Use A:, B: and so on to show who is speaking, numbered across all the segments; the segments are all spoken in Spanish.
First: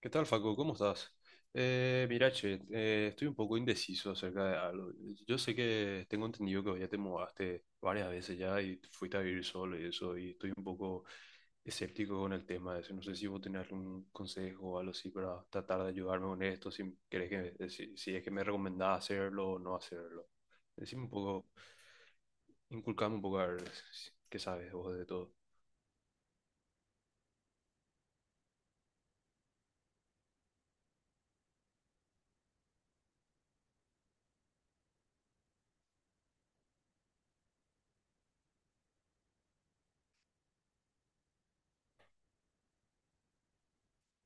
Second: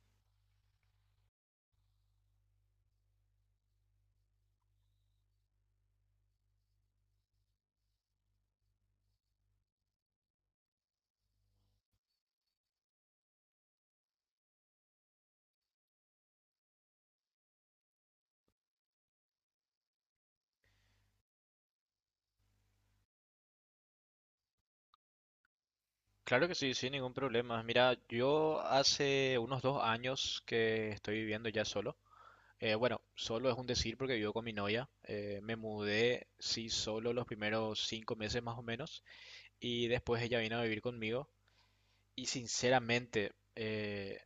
A: ¿Qué tal, Facu? ¿Cómo estás? Mira, che, estoy un poco indeciso acerca de algo. Yo sé que tengo entendido que vos ya te mudaste varias veces ya y fuiste a vivir solo y eso, y estoy un poco escéptico con el tema de eso. No sé si vos tenés algún consejo o algo así para tratar de ayudarme con esto, si querés que, si, si es que me recomendás hacerlo o no hacerlo. Decime un poco, inculcame un poco a ver qué sabes vos de todo.
B: Claro que sí, sin ningún problema. Mira, yo hace unos dos años que estoy viviendo ya solo. Bueno, solo es un decir porque vivo con mi novia. Me mudé, sí, solo los primeros cinco meses más o menos. Y después ella vino a vivir conmigo. Y sinceramente,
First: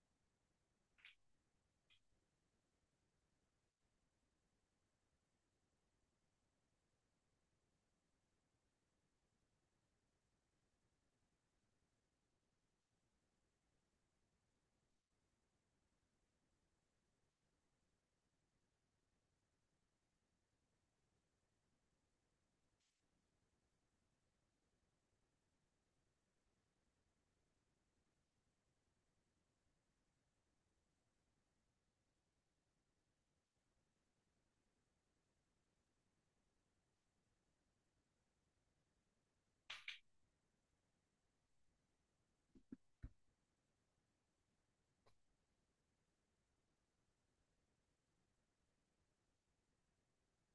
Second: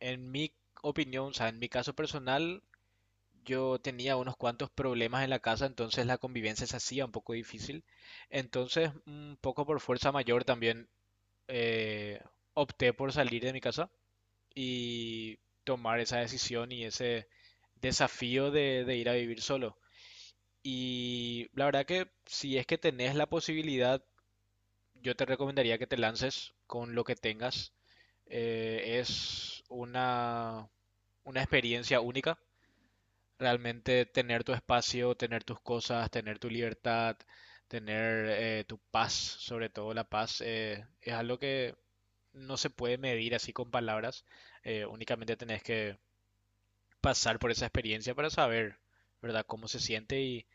B: en mi opinión, o sea, en mi caso personal, yo tenía unos cuantos problemas en la casa, entonces la convivencia se hacía un poco difícil. Entonces, un poco por fuerza mayor también eh, opté por salir de mi casa y tomar esa decisión y ese desafío de ir a vivir solo. Y la verdad que si es que tenés la posibilidad, yo te recomendaría que te lances con lo que tengas. Es una experiencia única. Realmente tener tu espacio, tener tus cosas, tener tu libertad, tener tu paz, sobre todo la paz, es algo que no se puede medir así con palabras, únicamente tenés que pasar por esa experiencia para saber, ¿verdad?, cómo se siente y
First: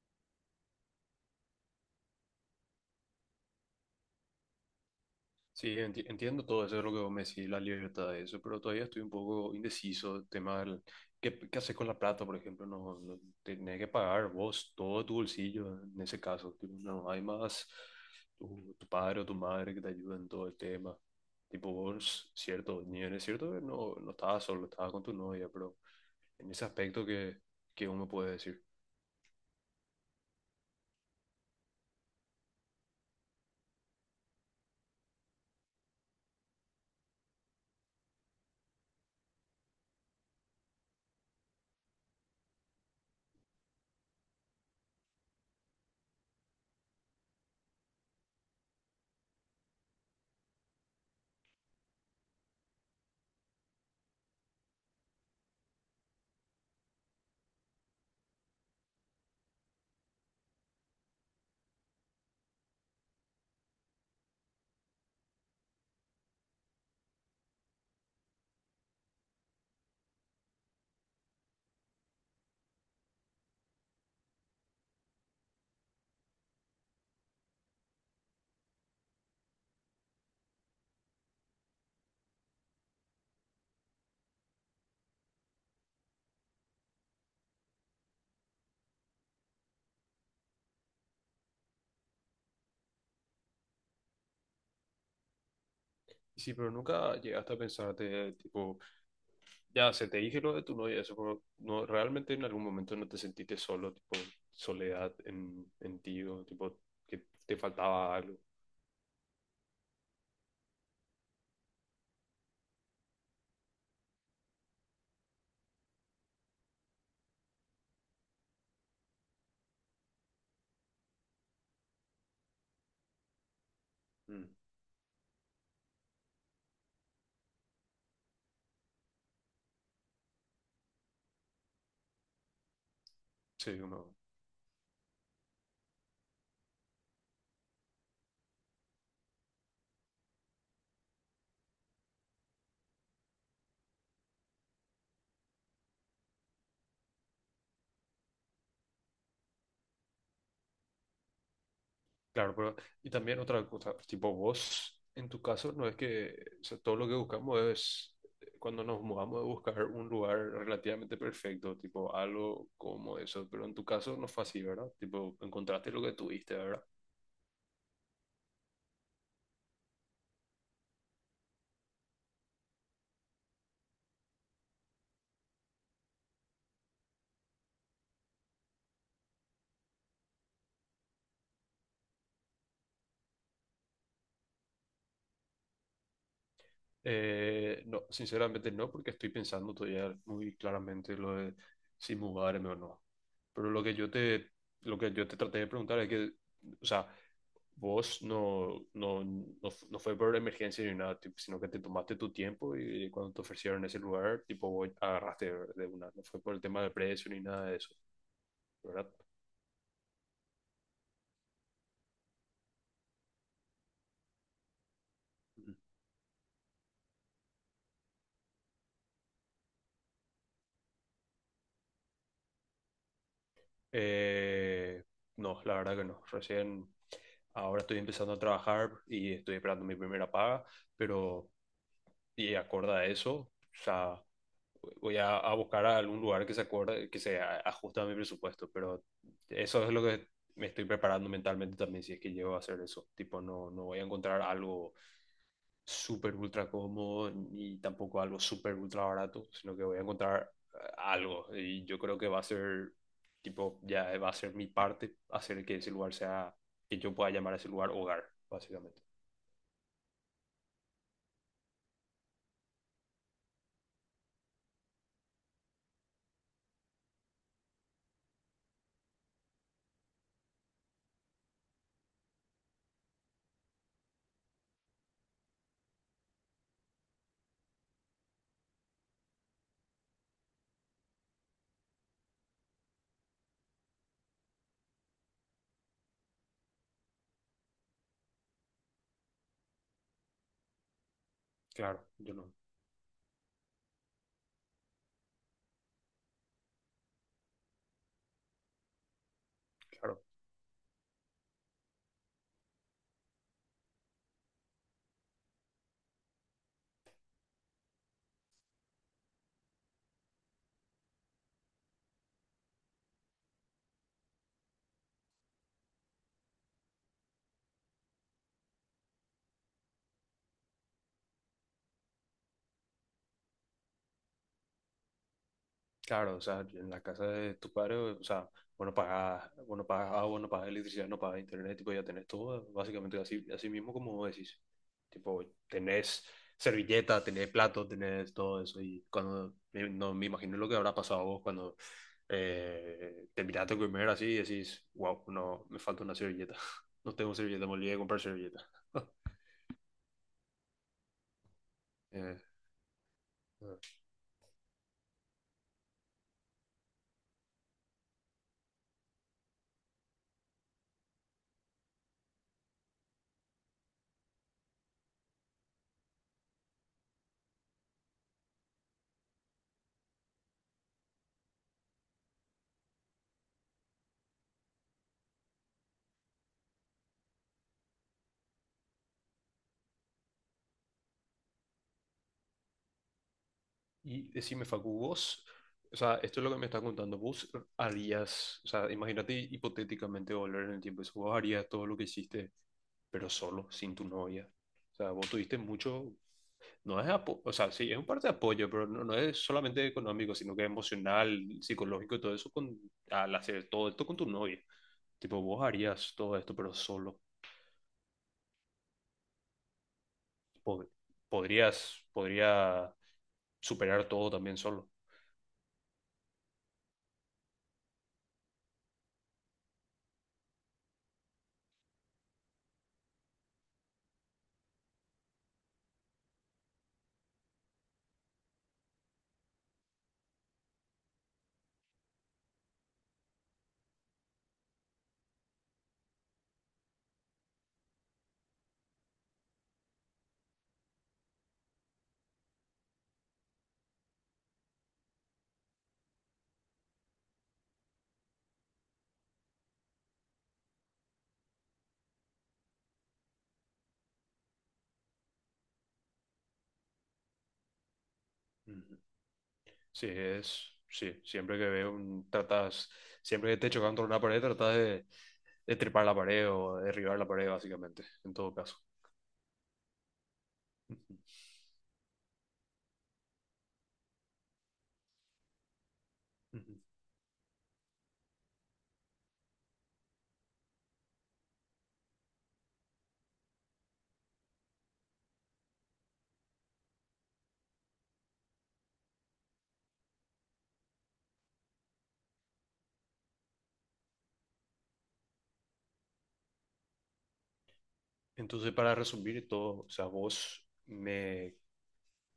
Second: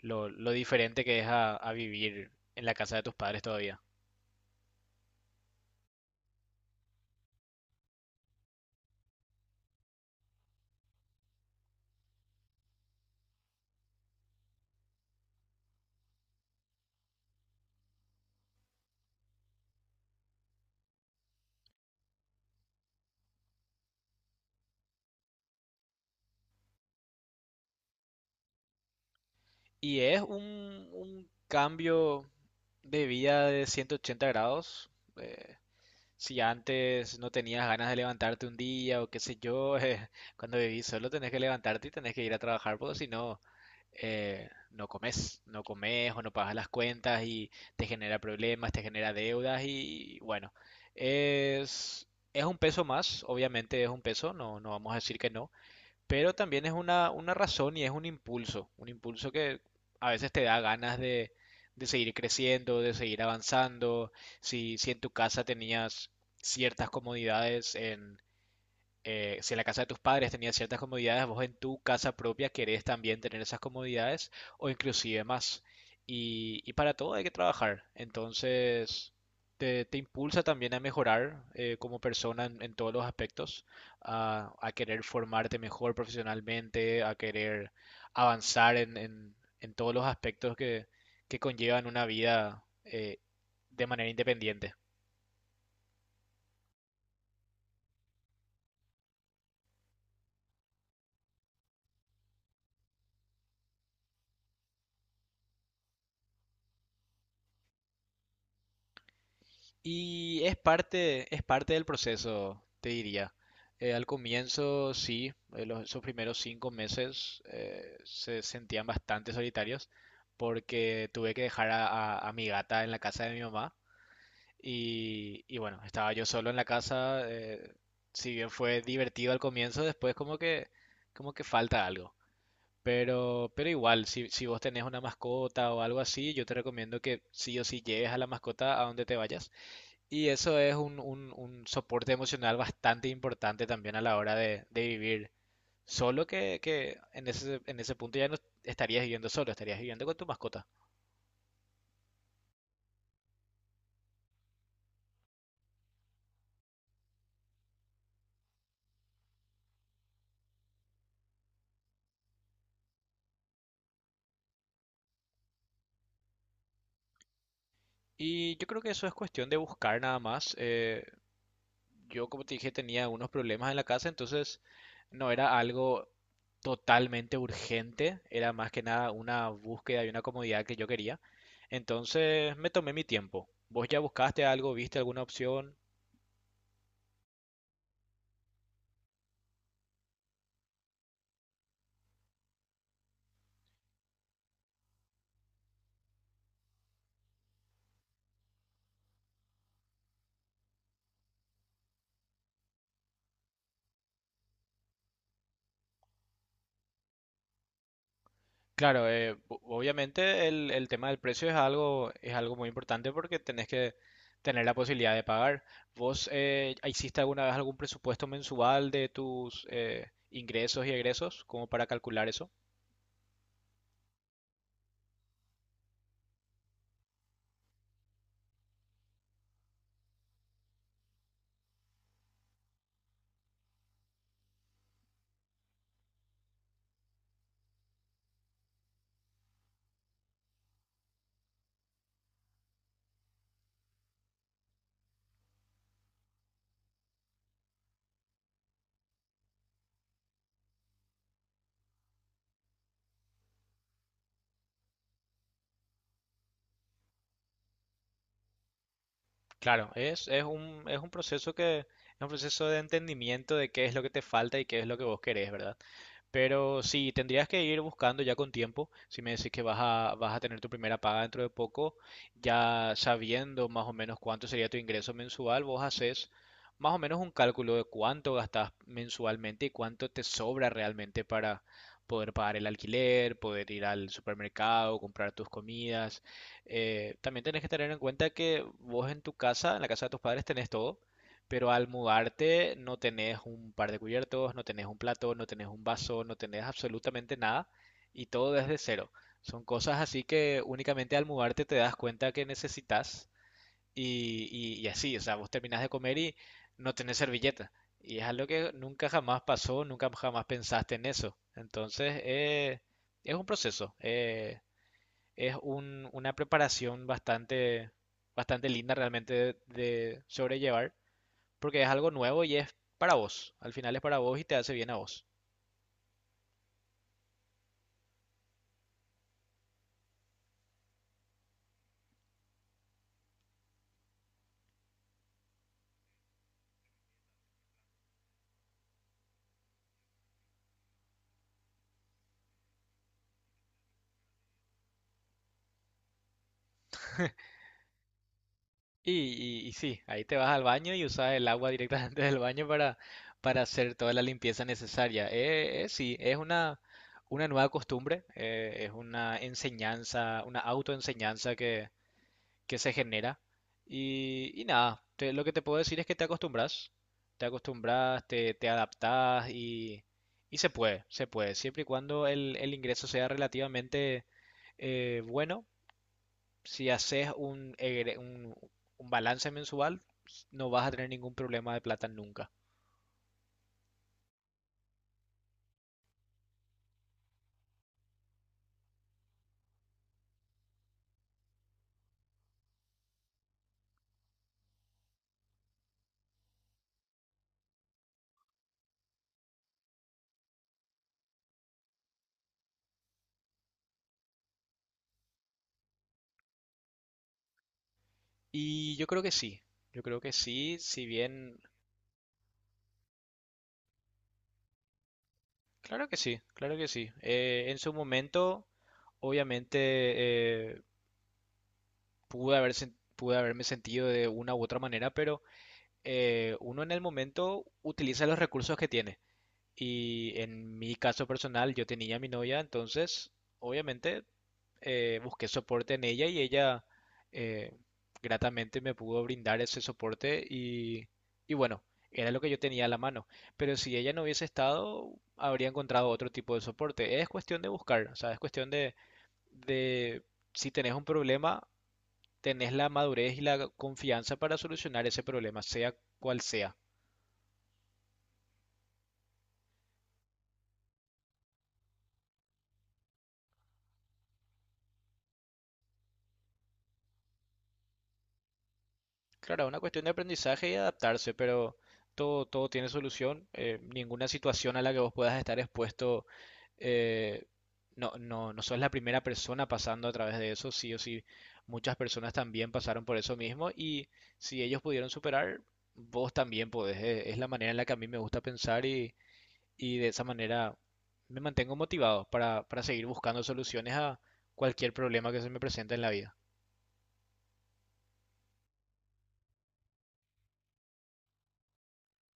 B: lo diferente que es a vivir en la casa de tus padres todavía.
A: Sí, entiendo todo eso, es lo que vos me decís, la libertad de eso, pero todavía estoy un poco indeciso, tema del, ¿qué, qué haces con la plata, por ejemplo? No, no, tenés que pagar vos todo tu bolsillo en ese caso, tipo, no hay más tu padre o tu madre que te ayuden en todo el tema, tipo vos, cierto, ni es cierto que no, no estabas solo, estabas con tu novia, pero en ese aspecto que uno puede decir.
B: Y es un cambio de vida de 180 grados. eh, Si antes no tenías ganas de levantarte un día o qué sé yo, cuando vivís solo tenés que levantarte y tenés que ir a trabajar porque si no, no comes, no comes o no pagas las cuentas y te genera problemas, te genera deudas y bueno, es, es un peso más, obviamente es un peso, no, no vamos a decir que no, pero también es una razón y es un impulso que a veces te da ganas de seguir creciendo, de seguir avanzando, si en tu casa tenías ciertas comodidades si en la casa de tus padres tenías ciertas comodidades, vos en tu casa propia querés también tener esas comodidades o inclusive más. Y para todo hay que trabajar. Entonces, te impulsa también a mejorar como persona en todos los aspectos, a querer formarte mejor profesionalmente, a querer avanzar en todos los aspectos que conllevan una vida de manera independiente.
A: Y sí, pero nunca llegaste a pensarte, tipo... Ya, se te dije lo de tu novia, eso como, no, realmente en algún momento no te sentiste solo, tipo, soledad en ti, o tipo, que te faltaba algo.
B: Y es parte del proceso, te diría. Al comienzo, sí, esos primeros cinco meses se sentían bastante solitarios porque tuve que dejar a mi gata en la casa de mi mamá,
A: Mm,
B: y bueno, estaba yo solo en la casa. Si bien fue divertido al comienzo, después como que falta algo. Pero
A: sí,
B: igual,
A: uno,
B: si vos tenés una mascota o algo así, yo te recomiendo que sí o sí lleves a la mascota a donde te vayas, y eso es un soporte emocional bastante importante también a la hora de vivir solo, que en en ese punto ya no estarías viviendo solo, estarías viviendo con tu mascota.
A: claro, pero, y también otra cosa, tipo, vos, en tu caso, no es que, o sea, todo lo que buscamos es, cuando nos mudamos, de buscar un lugar relativamente perfecto, tipo, algo como eso, pero en tu caso no fue así, ¿verdad? Tipo, encontraste lo que tuviste, ¿verdad?
B: Y yo creo que eso es cuestión de buscar nada más. Yo, como te dije, tenía unos problemas en la casa, entonces no era algo totalmente urgente, era más que nada una búsqueda y una comodidad que yo quería. Entonces me tomé mi tiempo. ¿Vos ya buscaste algo, viste alguna opción?
A: No, sinceramente no, porque estoy pensando todavía muy claramente lo de si mudarme o no. Pero lo que yo te traté de preguntar es que, o sea, vos no, no, no fue por emergencia ni nada, tipo, sino que te tomaste tu tiempo y cuando te ofrecieron ese lugar, tipo, vos agarraste de una. No fue por el tema de precio ni nada de eso,
B: Claro,
A: ¿verdad?
B: obviamente el tema del precio es algo muy importante porque tenés que tener la posibilidad de pagar.
A: Ujú.
B: ¿Vos hiciste alguna vez algún presupuesto mensual de tus ingresos y egresos como para calcular eso?
A: Eh, no, la verdad que no. Recién, ahora estoy empezando a trabajar y estoy esperando mi primera paga, pero y acorde a eso, o sea, a buscar a algún lugar que se acorde, que ajuste a mi presupuesto, pero eso es lo que me estoy preparando mentalmente también si es que llego a hacer eso. Tipo, no, no voy a encontrar algo súper ultra cómodo ni tampoco algo súper ultra barato, sino que voy a encontrar algo y yo creo que va a ser, tipo, ya va a ser mi parte hacer que ese lugar sea, que yo pueda llamar a ese lugar hogar, básicamente.
B: Claro, es un proceso que, es un proceso de entendimiento de qué es lo que te falta y qué es lo que vos querés, ¿verdad? Pero sí, tendrías que ir buscando ya con tiempo. Si me decís que vas vas a tener tu primera paga dentro de poco, ya sabiendo más o menos cuánto sería tu ingreso mensual, vos haces más o menos un cálculo de cuánto gastas mensualmente y cuánto te sobra realmente para poder pagar el alquiler, poder ir al supermercado, comprar tus comidas. También tenés que tener en cuenta que vos en tu casa, en la casa de tus padres, tenés todo. Pero al
A: Claro, yo no,
B: mudarte no tenés un par de cubiertos, no tenés un plato, no tenés un vaso, no tenés absolutamente nada y todo desde cero. Son cosas
A: claro.
B: así que únicamente al mudarte te das cuenta que necesitas, y así, o sea, vos terminás de comer y no tenés servilleta. Y es algo que nunca jamás pasó, nunca jamás pensaste en eso. Entonces, es un proceso, es una preparación bastante, bastante linda realmente de sobrellevar porque es algo nuevo y es para vos. Al final es para vos y te hace bien a vos.
A: Claro, o sea, en la casa de tu padre, o sea, bueno, pagas agua, no pagas electricidad, no pagas internet, tipo, ya tenés todo, básicamente así, así mismo como vos decís. Tipo, tenés servilleta, tenés plato, tenés todo eso. Y cuando, no me imagino lo que habrá pasado a vos cuando te miraste a comer así y decís, wow, no, me falta una servilleta. No tengo servilleta, me olvidé de comprar servilleta.
B: Y sí, ahí te vas al baño y usas el agua directamente del baño para hacer
A: Eh,
B: toda la limpieza necesaria. Sí, es una nueva costumbre, es una enseñanza, una autoenseñanza que se genera. Nada, lo que te puedo decir es que te acostumbras, te acostumbras, te adaptas y se puede, siempre y cuando el ingreso sea relativamente bueno. Si haces un balance mensual, no vas a tener ningún problema de plata nunca.
A: Y decime, Facu, vos, o sea, esto es lo que me estás contando, vos harías, o sea, imagínate hipotéticamente volver en el tiempo, eso, vos harías todo lo que hiciste, pero solo, sin tu novia. O sea, vos tuviste mucho, no es apo- o sea, sí, es un parte de apoyo, pero no, no es solamente económico, sino que emocional, psicológico y todo eso, con, al hacer todo esto con tu novia. Tipo, vos harías todo esto, pero solo.
B: Y yo creo que sí, yo creo que sí,
A: Pod-
B: si bien,
A: Podrías, podría superar todo también solo.
B: claro que sí, claro que sí. En su momento, obviamente, eh, pude haberme sentido de una u otra manera, pero uno en el momento utiliza los recursos que tiene. Y en mi caso personal, yo tenía a mi novia, entonces obviamente busqué soporte en ella y ella eh, gratamente me pudo brindar ese soporte y bueno, era lo que yo tenía a la mano. Pero si ella no hubiese estado, habría encontrado otro tipo de soporte. Es cuestión de buscar, o sea, es cuestión de si tenés un problema, tenés la madurez y la confianza para solucionar ese problema, sea cual sea.
A: Sí, es, sí, siempre que veo un, tratas, siempre que te chocas contra una pared, tratas de trepar la pared o derribar la pared, básicamente, en todo caso.
B: Claro, es una cuestión de aprendizaje y
A: Ujú,
B: adaptarse, pero todo, todo tiene solución. Ninguna situación a la que vos puedas estar expuesto,
A: ujú.
B: eh, no sos la primera persona pasando a través de eso, sí o sí. Muchas personas también pasaron por eso mismo y si ellos pudieron superar, vos también podés. Es la manera en la que a mí me gusta pensar, y de esa manera me mantengo motivado para seguir buscando soluciones a cualquier problema que se me presente en la vida.
A: Entonces, para resumir todo, o sea, vos me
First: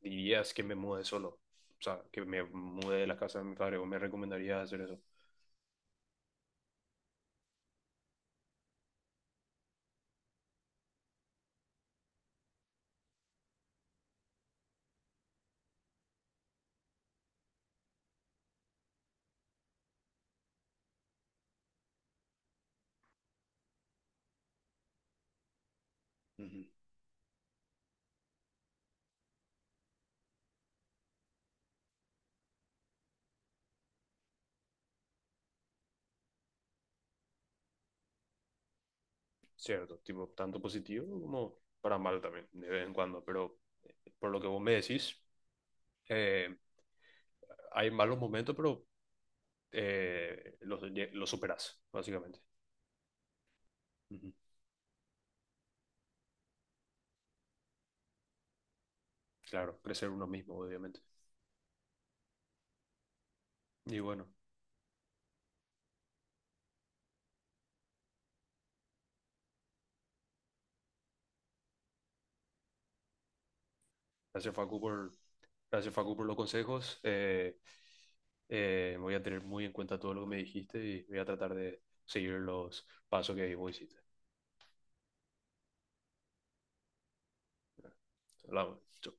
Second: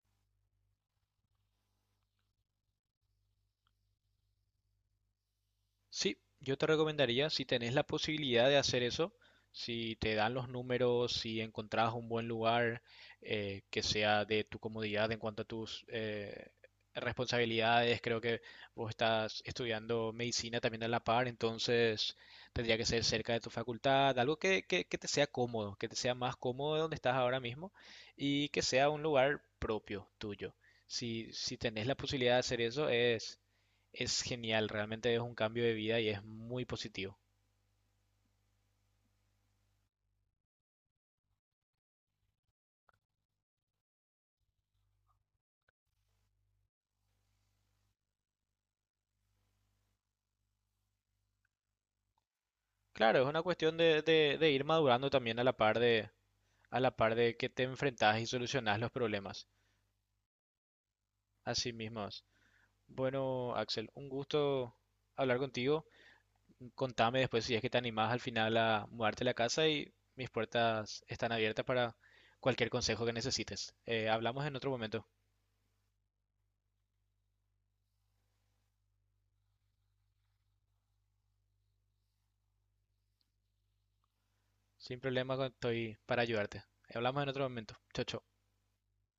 A: dirías que me mude solo, o sea, que me mude de la casa de mi padre, o me recomendarías hacer eso.
B: Sí, yo te recomendaría, si tenés la posibilidad de hacer eso, si te dan los números, si encontrás un buen lugar que sea de tu comodidad en cuanto a tus responsabilidades, creo que vos estás estudiando medicina también a la par, entonces tendría que ser cerca de tu facultad, algo que te sea cómodo, que te sea más
A: Ujú.
B: cómodo de donde estás ahora mismo y que sea un lugar propio tuyo. Si, si tenés la posibilidad de hacer eso, es genial, realmente es un cambio de vida y es muy positivo.
A: Cierto, tipo, tanto positivo como para mal también, de vez en cuando, pero por lo que vos me decís, eh, hay malos momentos, pero eh, los, los superás, básicamente.
B: Claro, es una cuestión
A: Ujú.
B: de ir madurando también a la par de, a la par de que te enfrentas y solucionas los problemas.
A: Claro, crecer uno mismo, obviamente.
B: Así mismo es. Bueno, Axel,
A: Y
B: un
A: bueno,
B: gusto hablar contigo. Contame después si es que te animás al final a mudarte a la casa y mis puertas están abiertas para cualquier consejo que necesites. Hablamos
A: gracias
B: en otro
A: Facu
B: momento.
A: por, gracias Facu por los consejos. Voy a tener muy en cuenta todo lo que me dijiste y voy a tratar de seguir los pasos que vos hiciste.
B: Sin problema, estoy para ayudarte. Hablamos en otro momento. Chau, chau.
A: Hablamos. Chau.